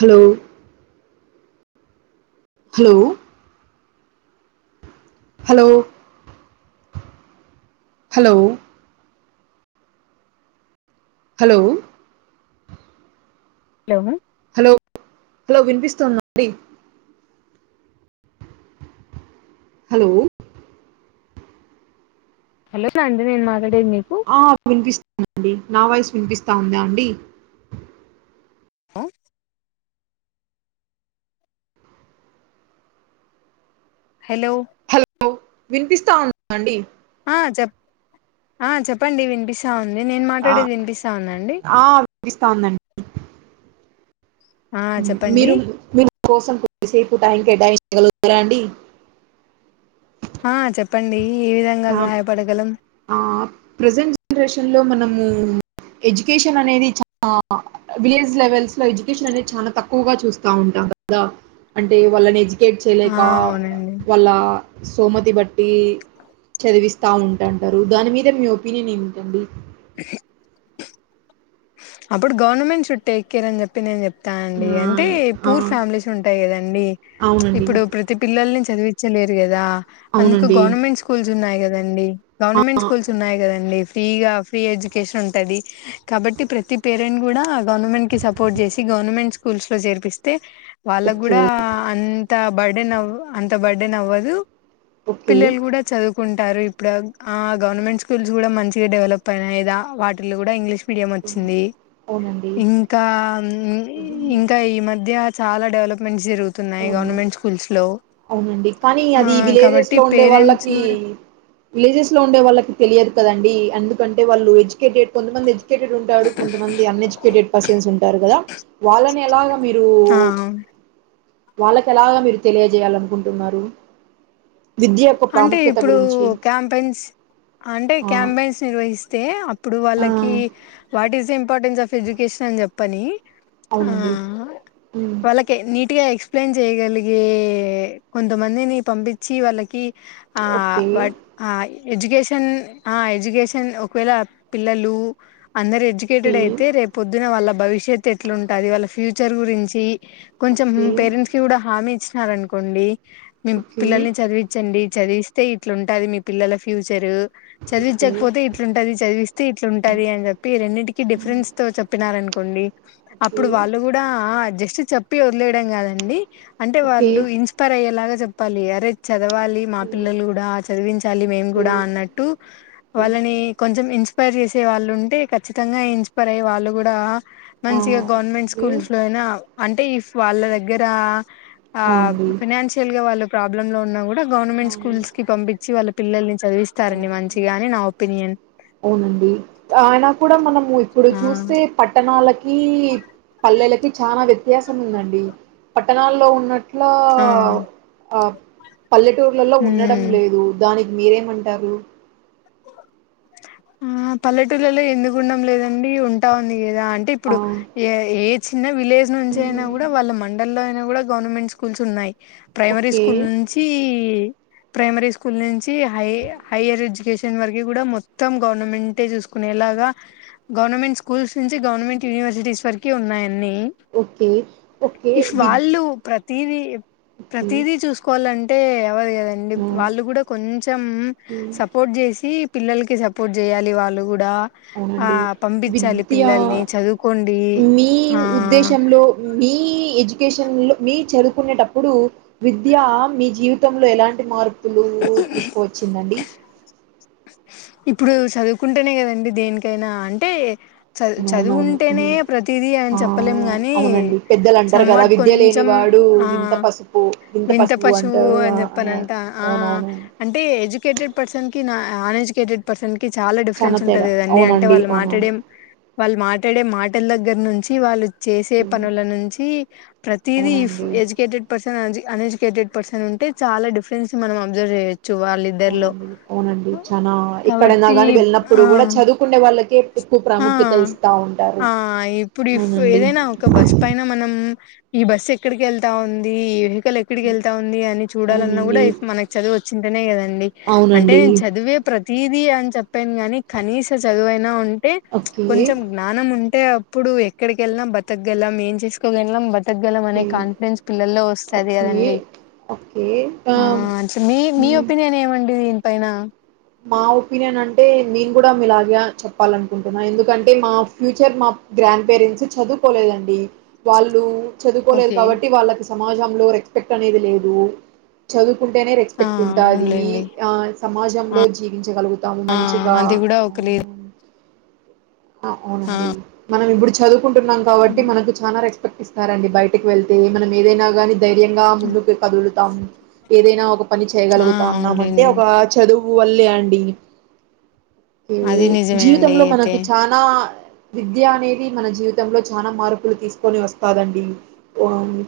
Hello hello hello hello hello hello hello hello వినిపిస్తుందా అండి hello hello నా అండి నేను మాట్లాడేద్ ఆ వినిపిస్తుందండి నా వాయిస్ వినిపిస్తాందా అండి ఆహ్ హేలో లో వినిపిస్తా ఉందా అండి ఆ చెప్ చెప్పండి వినిపిస్తా ఉంద్ నేను ఆ మాట్లాడేది వినిపిస్తా ఉందా అండి ఆ వినిపిస్తా ఉందండి మీరు మీ కోసం కొద్దిసేపు టైం కేటాయి [unintelligible] లురా అండి ఆ చెప్పండి ఏ విధంగా ఆ రాయబడగలం ఆ ప్రజెంట్ జనరేషన్ లో మనము ఎడ్యుకేషన్ అనేది చాలా విలేజ్ లెవెల్స్ లో ఎడ్యుకేషన్ అనేది చాలా తక్కువగా చూస్తా ఉంటాం కాదా అంటే వాళ్ళని ఎడ్యు కెట్ ఆ చేయలేక అవునండి వాళ్ళ సోమతి బట్టి డా అంటారు దాని మీద మీ ఒపీనియన్ ఏమిటండి అప్పుడు గవనమెంట్ షుడ్ టేక్ కేర్ అని చెప్పి నేను చెప్పు తా అండి ఆ, అంటే ఆ, పూర్ ఫ్యామిలీస్ ఉంటాయి కదండి అవునండి ఇప్పుడు ప్రతి పిల్లల నుంచి చదివించలేరు కదా అందుకు అవునండి గవర్నమెంట్ స్కూల్స్ ఉన్నాయి కదండి గవర్నమెంట్ ఆ, స్కూల్స్ ఉన్నాయి కదండి ఫ్రీగా ఫ్రీ ఎడ్యుకేషన్ ఉంటంది కాబట్టి ప్ర ప్రతి పేరెంట్ కూడా గవర్నమెంట్ కి సపోర్ట్ చేసి గవర్నమెంట్ స్కూల్స్ లో చేర్పిస్తే వాళ్ళకు కూడా ఓకే అంత బర్డే నవు అంత బర్డే ను అవ్వదు ఓకే పిల్లలు కూడా చదువుకుం టారు ఇప్పుడు ఆ ఆ గవర్నమెంట్ స్కూల్స్ కూడా మంచిగా డెవలప్ అయనాదా వాటిల్లో కూడా ఇంగ్లీష్ మీడియం వచ్చింది అవునండి ఇంకా ఇంకా ఈ మధ్య చాలా డెవలప్మెంట్స్ జరుగుతున్నాయి అవును గవర్నమెంట్ స్కూల్స్ లో అవునండి కానీ ఆ అది విలేజెస్ కాబట్టి లో ఉండే పేరెంట్స్ వాళ్ళకి కూడా విలేజెస్ లో ఉండే వాళ్ళకి తెలియదు కదండి ఎందుకంటే వాళ్ళు ఏజ్ కేటెడ్ కొంతంది ఎడ్యుకేటెడ్ ఉంటారు కొంతమంది అన్ ఎడ్యుకేటెడ్ పర్సన్స్ ఉంటారు కదా వాళ్ళని ఎలాగా మీరు ఆమ్ వాళ్ళకి ఎలాగా మీరు తెలియజేయాలనుకుంటున్నారు విద్య యొక్క అంటే ప్రాముఖ్యత ఇప్పుడు గురించి. క్యాంపెన్స్ అంటే ఆ! క్యాంపెన్స్ నిర్వహిస్తే అపు ఇప్పుడు ఆ! వాళ్ళకి what is importance of education అని చెప్పని ఆ అవునండి. హ్మ్. వాళ్ళకే నీట్గా ఎక్స ఎక్స్ప్లెయిన్ చేయగలిగే కొంతమందిని పంపించి వాళ్ళకి ఆ ఓకే. వాట్ అయే ఎడ్యుకేషన్ ఆ ఎడ్యుకేషన్ ఒకవేళ పిల్లలు అందరు ఎడ్యుకేటెడ్ ఓకే. అయితే రేపు పొద్దున వాళ్ళ భవిష్యత్తు ఎట్లుంటుంది వాళ్ళ ఫ్యూచర్ గురించి కొంచెం ఓకే. పేరెంట్స్ కి కూడా హామీ ఇచ్చినార అనుకోండి మీ ఓకే. పిల్లల్ని చదివి అండి చదివిస్తే ఇట్లా ఉంటది మీ పిల్లల ఫ్యూచరు ఓకే. చదివించకపోతే ఇట్లుంటది చదివిస్తే ఇట్లుంటది అని చెప్పి రెన్నింటికీ డిఫరెన్స్ తో చెప్పినారను కోండి ఓకే. అప్పుడు వాళ్ళు కూడా ఆ జస్ట్ చెప్పి వదిలేయడం కాదండి అంటే ఓకే. వాళ్ళు ఇన్స్పైర్ అయ్యేలాగా చెప్పాలి అరేజ్ చదవాలి మా హ్మ్. పిల్లలు కూడా చదివించాలి మేము ఓకే. కూడా అన్నట్టు ఓకే. వాళ్ళని కొంచెం ఇన్స్ ఇన్స్పైర్ చేసే వాళ్ళు ఉంటే ఖచ్చితంగా ఇన్స్పైర్ అయ్యే వాళ్ళు కూడా ఆ! మంచిగా గవర్నమెంట్ ఓకే. స్కూల్స్ లో అయినా అంటే ఈ వాళ్ళ దగ్గర ఆ ఫన్షియల్గా వాళ్ళ ప్రాబ్లమ్ లో ఉన్నా కూడా గవర్నమెంట్ అవును. స్కూల్స్ కి పంపించి వాళ్ళ పిల్లల్ని అవును. చదివిస్తారండి మంచిగా అని నా ఒపీనియన్ అవునండి ఆయన కూడా మనము ఇప్పుడు ఆ చూస్తే పట్టణాలకు కి పల్లెలకి చాలా వ్యత్యాసం ఉందండి పట్టణాల్లో ఉన్నట్టు లో ఆ అపు పల్లెటూర్లలో ఉండడం ఉమ్ లేదు దానికి మీరేమంటారు ఆ పల్లెటూళ్లలో ఎందుకు ఉండడం లేదండి ఉంటా ఉంది కదా అంటే ఆ! ఇప్పుడు ఏ ఏత్ చిన్న విలేజ్ నుంచి అయినా హ్మ్. కూడా వాళ్ళ మండల్లో అయినా కూడా గవర్నమెంట్ స్కూల్స్ ఉన్నాయి ప్రైమరీ ఓకే. స్కూల్ నుంచి ప్రైమరీ స్కూల్ నుంచి హై హైయర్ ఎడ్యుకేషన్ వరకు కూడా మొతు మొత్తం గవర్నమెంటట్ ఏ చూసుకునేలాగా గవర్నమెంట్ స్కూల్స్ నుంచి గవర్నమెంట్ యూనివర్సిటీస్ వరకి ఉన్నాయి ఇన్ని ఓకే. ఓకే. ఇఫు విద్ వాళ్ళు ప్రత్ తీదీ ఓకే. ప్రతిదీ చూసుకోవాలంటే ఎవరు ఏ దండి ఆ! ప్ వాళ్ళు కూడా కొంచెం హ్మ్. సపోర్ట్ చేసి పిల్లలకి సపోర్ట్ చేయాలి వాళ్ళు కూడు డా ఆ అవునండి. పంపించాలి విద్యా పిల్లల్ని చదువుకోండి మీ ఆ ఉద్దేశంలో మీ ఎడ్యు ఎడ్యుకేషన్లో మీ చదువుకునేటప్పుడు విద్య మీ జీవితంలో ఎలాంటి మార్పు పలు తీసుకోవచ్చిందండి ఇప్పుడు చదువుకుంటేనే కదండి దేనికైనా అంటే చదు చదువు అవునవును ఉంటేనే మ్ ప్రతిదీ అయన ఆ చెప్పలేము గాని అవునండి పెద్దలు అంటారు కదా సమ్వాట్ విద్య కొంచెం లేనివాడు ఆ వింత పసుపు వింత పసుపు పశువు అంటారు ఆ, అని చెప్పనంట ఆ అవునవును అంటే ఎుకే టెడ్ పర్సన్కి అన్ ఎజుకేటెడ్ పర్సన్కి చాలా చానా డిఫరెన్స్ ఉంటంది తేడా కదన్నీ అంటే అవునండి వాళ్ళు అవునవును మాట్లాడేం వాళ్ళు మాట్లాడే మాటల దగ్గర నుంచి వాళ్ళు చేసే ఉమ్, పనుల నుంచి ప్రతిదిీ్ అవునండి ఎడ్యుకేటెడ్ పర్సన్ అ ఎడుకేటెడ్ పర్సన్ంటే చాల డిఫరెన్స్ మనం అబ్జర్వ చేయచ్చు కూచ్చు వాళ్ళిద్దరిలో అవునండి అవునండి చానా ఎక్కడైనా కాబట్టి గాని ఆ వెళ్ళినప్పుడు కూడా చదువుకునే వాళ్ళకే ఎక్కువ ఆ ప్రాముఖ్యత ఇస్తా ఉంటారు ఆ ఇప్పుడు అవునండి ఏదైనా ఒక బస్ పైన మనం ఈ బస్ ఎక్కడికి వెళ్తా ఉంది ఈ వెహికల్ ఎక్కడికి వెళ్తా ఉంది అని చూడాలన్నా కూడా అవునండి మనకు చదివచ్చు చింటనే కదండి అంటే అవునండి. నేను చదివే ప్రతి తది అని చెప్పాను గాని కనీస చదువైనా ఉంటే ఓకే. కొంచెం జ్ఞానం ఉ అంటే అప్పుడు ఎక్కడికిెళ్ళనాా బతుకెళ్ాం ఏం చేసుకోగెళ్ాం బ ఎతగలం అనే ఓకే. కాన్ఫిడెన్స్ పిల్లల్లో వస్తుది ఓకే. కదండి ఓకే. ఆ ఆహ్, మీ మీ హ్మ్. ఒపీనియన్ ఏమండి దీనిపైన మా ఒపీనియన్ అంటే నేను కూడా ఇలాగే చెప్పాలనుకుంటున్నా ఎందుకంటే మా ఫ్యూచర్ మా గ్రాండ్ పేరెంట్స్ చదువుకోలేదండి వాళ్ళు చదువుకోలేదు ఓకే కాబట్టి వాళ్ళకి సమాజంలో రెస్పెక్ట్ అనేది లేదు చదువు కుంటేనే ఆ రెస్పెక్ట్ ఉంటుది అవునులేండి ఆ సమాజం ఆ జీవించగలుగుతాము ఆ మంచిగా అది కూడా అ ఒక లేదు ఆ అవునండి మనం ఇప్పుడు చదువుకుంటున్నాం కాబట్టి మనకు చాలా రెస్ పట్టిస్తారండి బయటకి వెళ్తే మనం ఏదైనా గాని ధైర్యంగా ముందుకు కదులుతాము ఏదైనా ఒక పని ఆ చేయగలుగుతా అన్నామ అంటే అవునులేండి ఒక చదువు వల్లే అండి ఏ అది నిజమే అండి జీవితంలో అయితే మనకి చనాా విద్య అనేది మన జీవితంలో చనాా మార్పులు తీసుకొని వస్తాదండి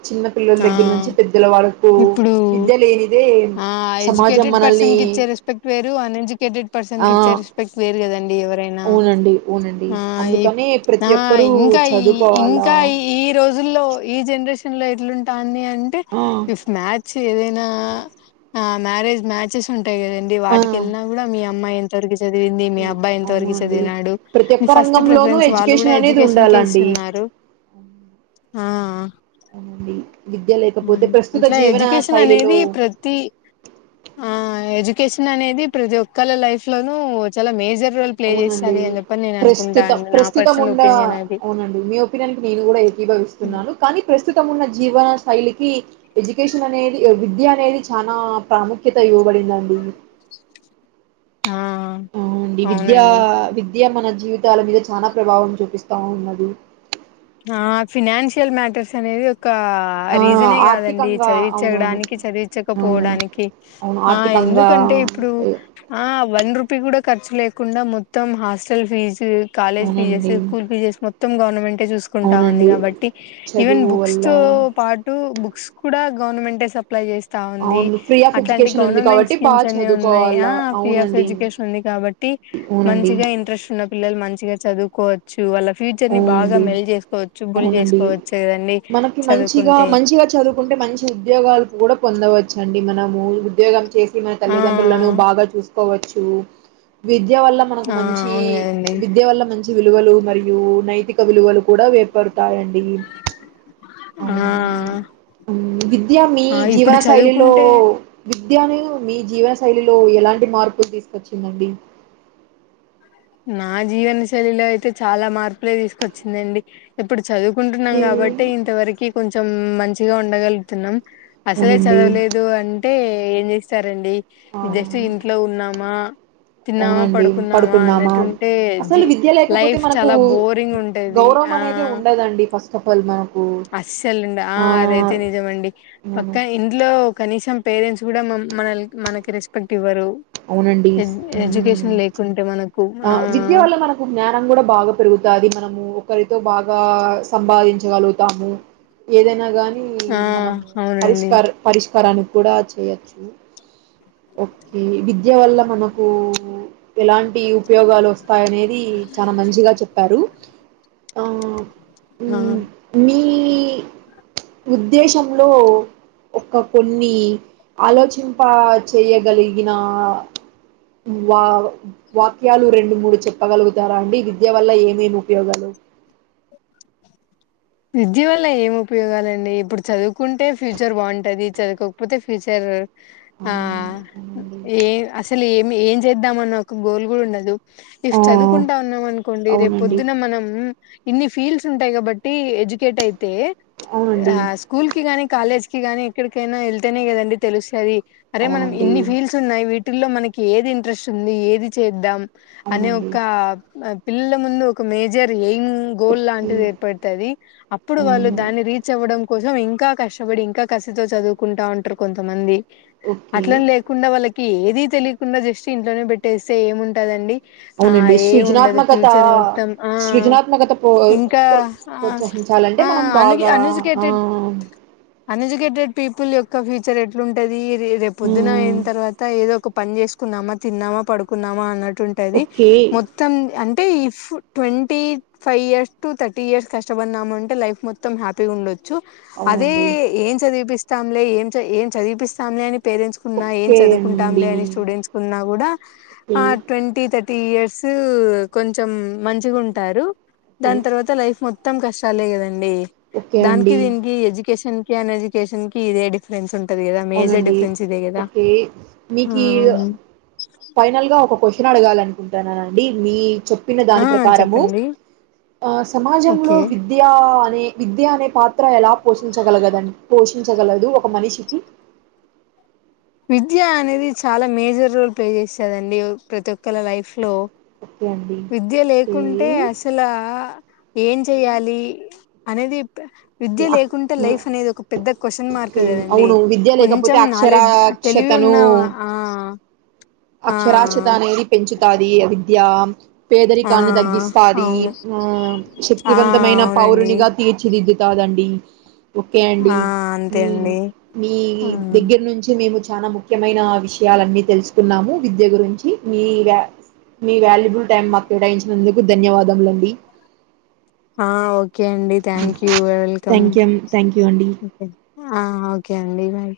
చిన్న పిల్లల ఆ దగ్గర నుంచి పెద్దల వాళ్లకు ఇప్పుడు విద్య లేనిదే ఆ సమాజం ఎడ్యుకేటెడ్ మనల్ని పర్సన్ కి రెస్పెక్ట్ అన్ ఎడ్యుకేటెడ్ పర్సన్ ఆ! క ఇచ్చే రెస్పెక్ట్ లేరు కదండి ఎవరైనా అవునండి. అవునండి. అందుకనే ఆ ప్రతి ఒక్కరూ ఇంకా ఈ చదువుకోవాలా ఇంకా ఈ ఈ రోజుల్లో ఈ జన్ జనరేషన్ లో ఎట్లుంటాంది అంటే ఆ! ఇఫ్ మ్యాచ్ ఏదైనా ఆ మ్యారేజ్ మ్యాచెస్ ఉంటాయి కదండి ఆ వాటికి వెళ్ళినా హ్మ్ కూడా మీ అమ్మాయి ఇంతవరకు చదివింది మీ అబ్ాయి ఇంత వరకు అవునండి చదివినడు ప్రతి ఒక్క ఫస్ట్ రంగంలోనూ ప్రిఫరెన్స్ వాళ్ళు కూడా ఎడ్యుకేషన్ అనేది ఎడ్యుకేషన్ కే ఉండాలండి ఇస్తున్నారు ఆ అవునండి విద్య లేకపోతే ప్రస్తుత అట్లా జీవన ఎడ్యుకేషన్ శైలిలో అనేది ప్రతి ఆ ఎ కెషన్ అనేది ప్రతి ఒక్కళ్ళ లైఫ్ లోను చాలా మేజర్ రోల్ ప్లే అవునండి చేస్తది అని చెప్పని నేను అనుకుంటా ప్రస్తుత అండి నా ప్రస్తుతం పర్సనల్ ఉండ ఒపీనియన్ అది అవునండి మీ ఒపీనియన్ కి నేను కూడా ఉమ్. విభవిస్తున్నాను కానీ ప్రశ ప్రస్తుతం ఉన్న జీవన శైలికి ఎడ్యుకేషన్ అనేది విద్య అనేది చాలా ప్రాముఖ్యత యో పడిందడి ఆ వుండి విద్య అవునండి విద్య మన జీవితాల మీద చాలా ప్రభావం చూపిస్తా ఉన్నది ఆ ఫినాన్షియల్ మ్యాటర్స్ అనేది ఒక ఆ రీజనే కాదండి ఆర్థికంగా అవునవును చదివించడానికి అవును చదివించకపోవడానికి అవును ఆ ఆర్థికంగా ఎందుకంటే ఇప్పుడు ఆ వన్ రూపీ కూడా ఖర్చు లేకుండా మొత్తం హాస్టల్ ఫీజు కాలేజ్ ఫీజెస్ అవునండి స్కూల్ ఫీజెస్ మొత్తం గవర్నమెంటే కుంటా ఉంది అవునండి కాబట్టి ఈవెన్ చదువు బుక్స్ వల్ల తో పాటు బుక్స్ కూడా గవర్నమెంంటే అప్లై చేస్తా ఉంది అవును ఫ్రీ ఆఫ్ అట్లాంటి ఎడ్యుకేషన్ ఉంది గవర్నమెంట్ కాబట్టి బాగా స్కీమ్స్ అన్ని చదువుకోవాల ఉన్నాయా ఫ్రీ ఆఫ్ అవునండి ఎడ్యుకేషన్ ఉంది కాబట్టి అవునండి మంచిగా ఇంట్రెష్ ఉన్నప్ పిల్లలు మంచిగా చదువుకోవచ్చు. వాళ్ళ ఫ్యూచర్ ని బాగా అవునండి మెల్ జేస్ అవునండి. మనకి మంచిగా, చదువుకుంటే మంచిగా చదువుకుంటే మంచి ఉద్యోగాలు కూడా పొందవచ్చు అండి, మనము ఉద్యోగం చేసి మన ఆ తల్లిదండ్రులను బాగా చూసుకోవాచ్చ. తు విద్య వల్ల మనకు ఆ మంచి, అవును కదండి విద్య వల్ల మంచి విలువలు మరియ్ యు నైతిక విలువలు కూడా వేర్పడతాయండి. ఆ విద్య మీ ఆ జీవన ఇప్పుడు శైలిలో చదువుకుంటే విద్ ద్యను మీ జీవనశైలిలో ఎలాంటి మార్పులు తీసుకొచ్చిందండి. నా జీవన శైలిలో అయితే చాలా మార్పులే తీసుకొచ్చిందండి. ఎప్పుడుడ్ చదువుకుంటున్నాం, ఏ- గబట్టే ఇంతవరకు కొంచెం మంచిగా ఉండగలుగుతున్నాం. అసలే అవునండి చదవలేదు అంటే ఏం జేస్తారండి. జెస్ట్ ఆ ఇంట్లో ఉన్నామా. తిన్నామా అవునండి, పడుకున్నామా అన్నట్టుంటే అసలు జీ విద్య లేకపోతే లైఫ్ మనకు చాలా బోరింగ్ ఉంటది గౌరవమ్ అనేది ఉండదండి ఫస్ తోపోల్ మా అసల్ నా ఆ అదైతే నిజమండి. అవును పక్క ఇంట్లో కనీసం పేరెంట్స్ కూడా మం మనల్క్ మనకి రెస్పెక్ట్ ఇవ్వరు. అవునండిస్ ఎడ్- హుమ్ ఎడ్యుకేషన్ లేకుంటే మనకు ఆ విద్య వల్ల మనకు జ్ఞానం కూడా బాగా పెరుగుతాది. మనం ము ఒకరితో బాగా సంపాదించగలుగుతాము. ఏదైనా గానీ కి ఆ మనము అవునండి పరిష్కార్, పరిష్కారాన్క్ కూడా చేయచ్చు. ఓకే విద్య వల్ల మనకు ఎలాంటి ఉపయోగాలు వస్తాయ్, అనేది చానా మంచిగా చెప్పారు. పాప్ మామ్ [inaudible] ఉద్దేశంలో ఒక కొన్ని ఆలోచింపా చేయగలిగిన్ నా వా వాక్యాలు రెండు మూడు చెప్పగలుగుతారా అండి. విద్ ద్య వల్ల ఏమేమి ఉపయోగాలు. విద్య వల్ల ఏం ఉపయోగాలండి ఇప్పుడు చదువుకుంటే ఫ్యూచర్ బావుంటది. చదువుకోకపోతే ఫ్యూచర్ ఆ ఏ అసలు ఏమి ఏం చేద్దామని ఒక గోల్ గూడ ఉండదు. ఇఫ్ ఆ చదువుకుంటా ఉన్నాం అనుకోండి. రేపు అవునండి పొద్దున మనం ఇన్ని ఫీల్స్ ఉంటాయి. కాబట్ట టీ అడ్జజుకెట్ అయితే ఆ స్కూల్ గాని కాలేజ్ కిగాని ఎక్కడికైనా ఏళ్తేనే కదండి తెలుస్తాది. అరే మనం అవునండి అవునండి ఇన్ని ఫీల్స్ ఉన్నాయి. విట్ టిలో మనకి ఏది ఇంట్రెస్ట్ ఉంది. ఏది చేద్దాం అనే అవునండి ఒక పిల్లల ముందు ఒక మేజర్, యేంగ్ గోల్డ్ ఓకే లాంటిదే. పెడుతది అప్పుడు అవును వాళ్ళు దాన్ని రీచ్ అవ్వడం. కోసం ఇంకా కష్టపడి ఇంకా కసితో చదువుకుంటా ఉంట్రు కొంతమంది ఓకే అట్లాన్ లేకుండా వాళ్ళకి ఏది తెలియకుండా, జస్ట్ ఇంట్లోనే పెట్టేస్తే ఏముంటదండి. ఆ అవునండి ఏ ఉండదు. సృజనాత్మకత ఫ్యూచర్ మొత్తం ఆ సృజనాత్మకత ప్రో ఇంకా ఆ ప్రోత్సహించాలంటే ఆ మనం అన్ బాగా అనుజిగేటేట్ ఆ అనుజిగే ఏటేట్ పీపుల్ యొక్క ఫ్యూచర్ ఎట్లుటాది. రేపు పొద్దున హ్మ్. అయిన తర్వాత ఏదో ఒకప్ పన్ జేసుకుందామా, తిన్నామా, పడుకున్నామా అన్నట్టుంటది. ఓకే. మొత్తం until if twenty five years thirty years కష్టపడినమంటే లైఫ్ మొత్తం హ్యాపీ ఉండొచ్చు. అదే అవునండి. ఏమ్ చదివిపిస్త్ తాంలే ఏమ్చే ఏం చదివిపిస్తాంలే అని పేరెంట్స్ కున్నా ఏం ఓకే చదువుకుంటాంలే అండి. అని స్టూడెంట్స్ కున్నా కూడా ఓకే. ఆ ట్వంటీ థాట్ టీయర్సు కొంచం మంచిగా ఉంటారు. ఓకే. దాన్ తర్వాత్ త లైఫ్ మొత్తం కష్టాలే కదండి. ఓకే దానికి అండి. దీనికి ఎడ్యుకేషన్ ఎన్ ఎజుకషన్ కి ఇదే డిఫెసంది అవునండి ఓకే ఆ మీకు ఫైనల్ గా ఒక క్వశ్చన్ అడగాల అనుకుంటాను ఆండి మీ చెప్పిన ఆ దాని ప్రకారము చెప్పండి ఆ సమాజంలో ఓకే విద్య అనే విద్య అనే పాత్ర ఎలా పోషించగలగదండి పోషించగలదు ఒక మనిషికి విద్య అనేది చాలా మేజర్ రోల్ ప్లే చేసదండి ప్రతి ఒక్కరు లైఫ్ లో ఓకే అండి. విద్య ఓకే. లేకుంటే అస అసలా ఏం ఓకే. చెయాలి అనేది విద్య ఓకే. అక్ లేకుంటే ఆ! లైఫ్ అనేది ఒక పెద్ద క్వశ్చన్ మార్క్ ఓకే. కదండి అవును. విద్య లేకపోతే కొంచెం నాలెడ్జ్ తెలివి అక్షరాస్యతను ఉన్నావా ఆ ఆ అక్షరాక్షత అనేది పెంచుతది అ విద్య ఆ పేదరికాన్ని తగ్గిస్తది అవును ఆ ఆ శక్తివంతమైన అవునండి పౌరునిగా తీర్చిది కాదండి ఓకే అండి ఆ అంతే మీ అండి మీ ఆ దగ్గర నుంచి మేము చాలా ముఖ్యమైన విషయాలన్నీ తెలుసుకున్నాము విద్య గురించి మీ వ మీ వాల్యూబుల్ టైం మాకు కేటాయించినందుకు ధన్యవాదములండి ఆ ఓకే అండి thank you welcome thank you thank you అండి ఆ ఓకే అండి మరి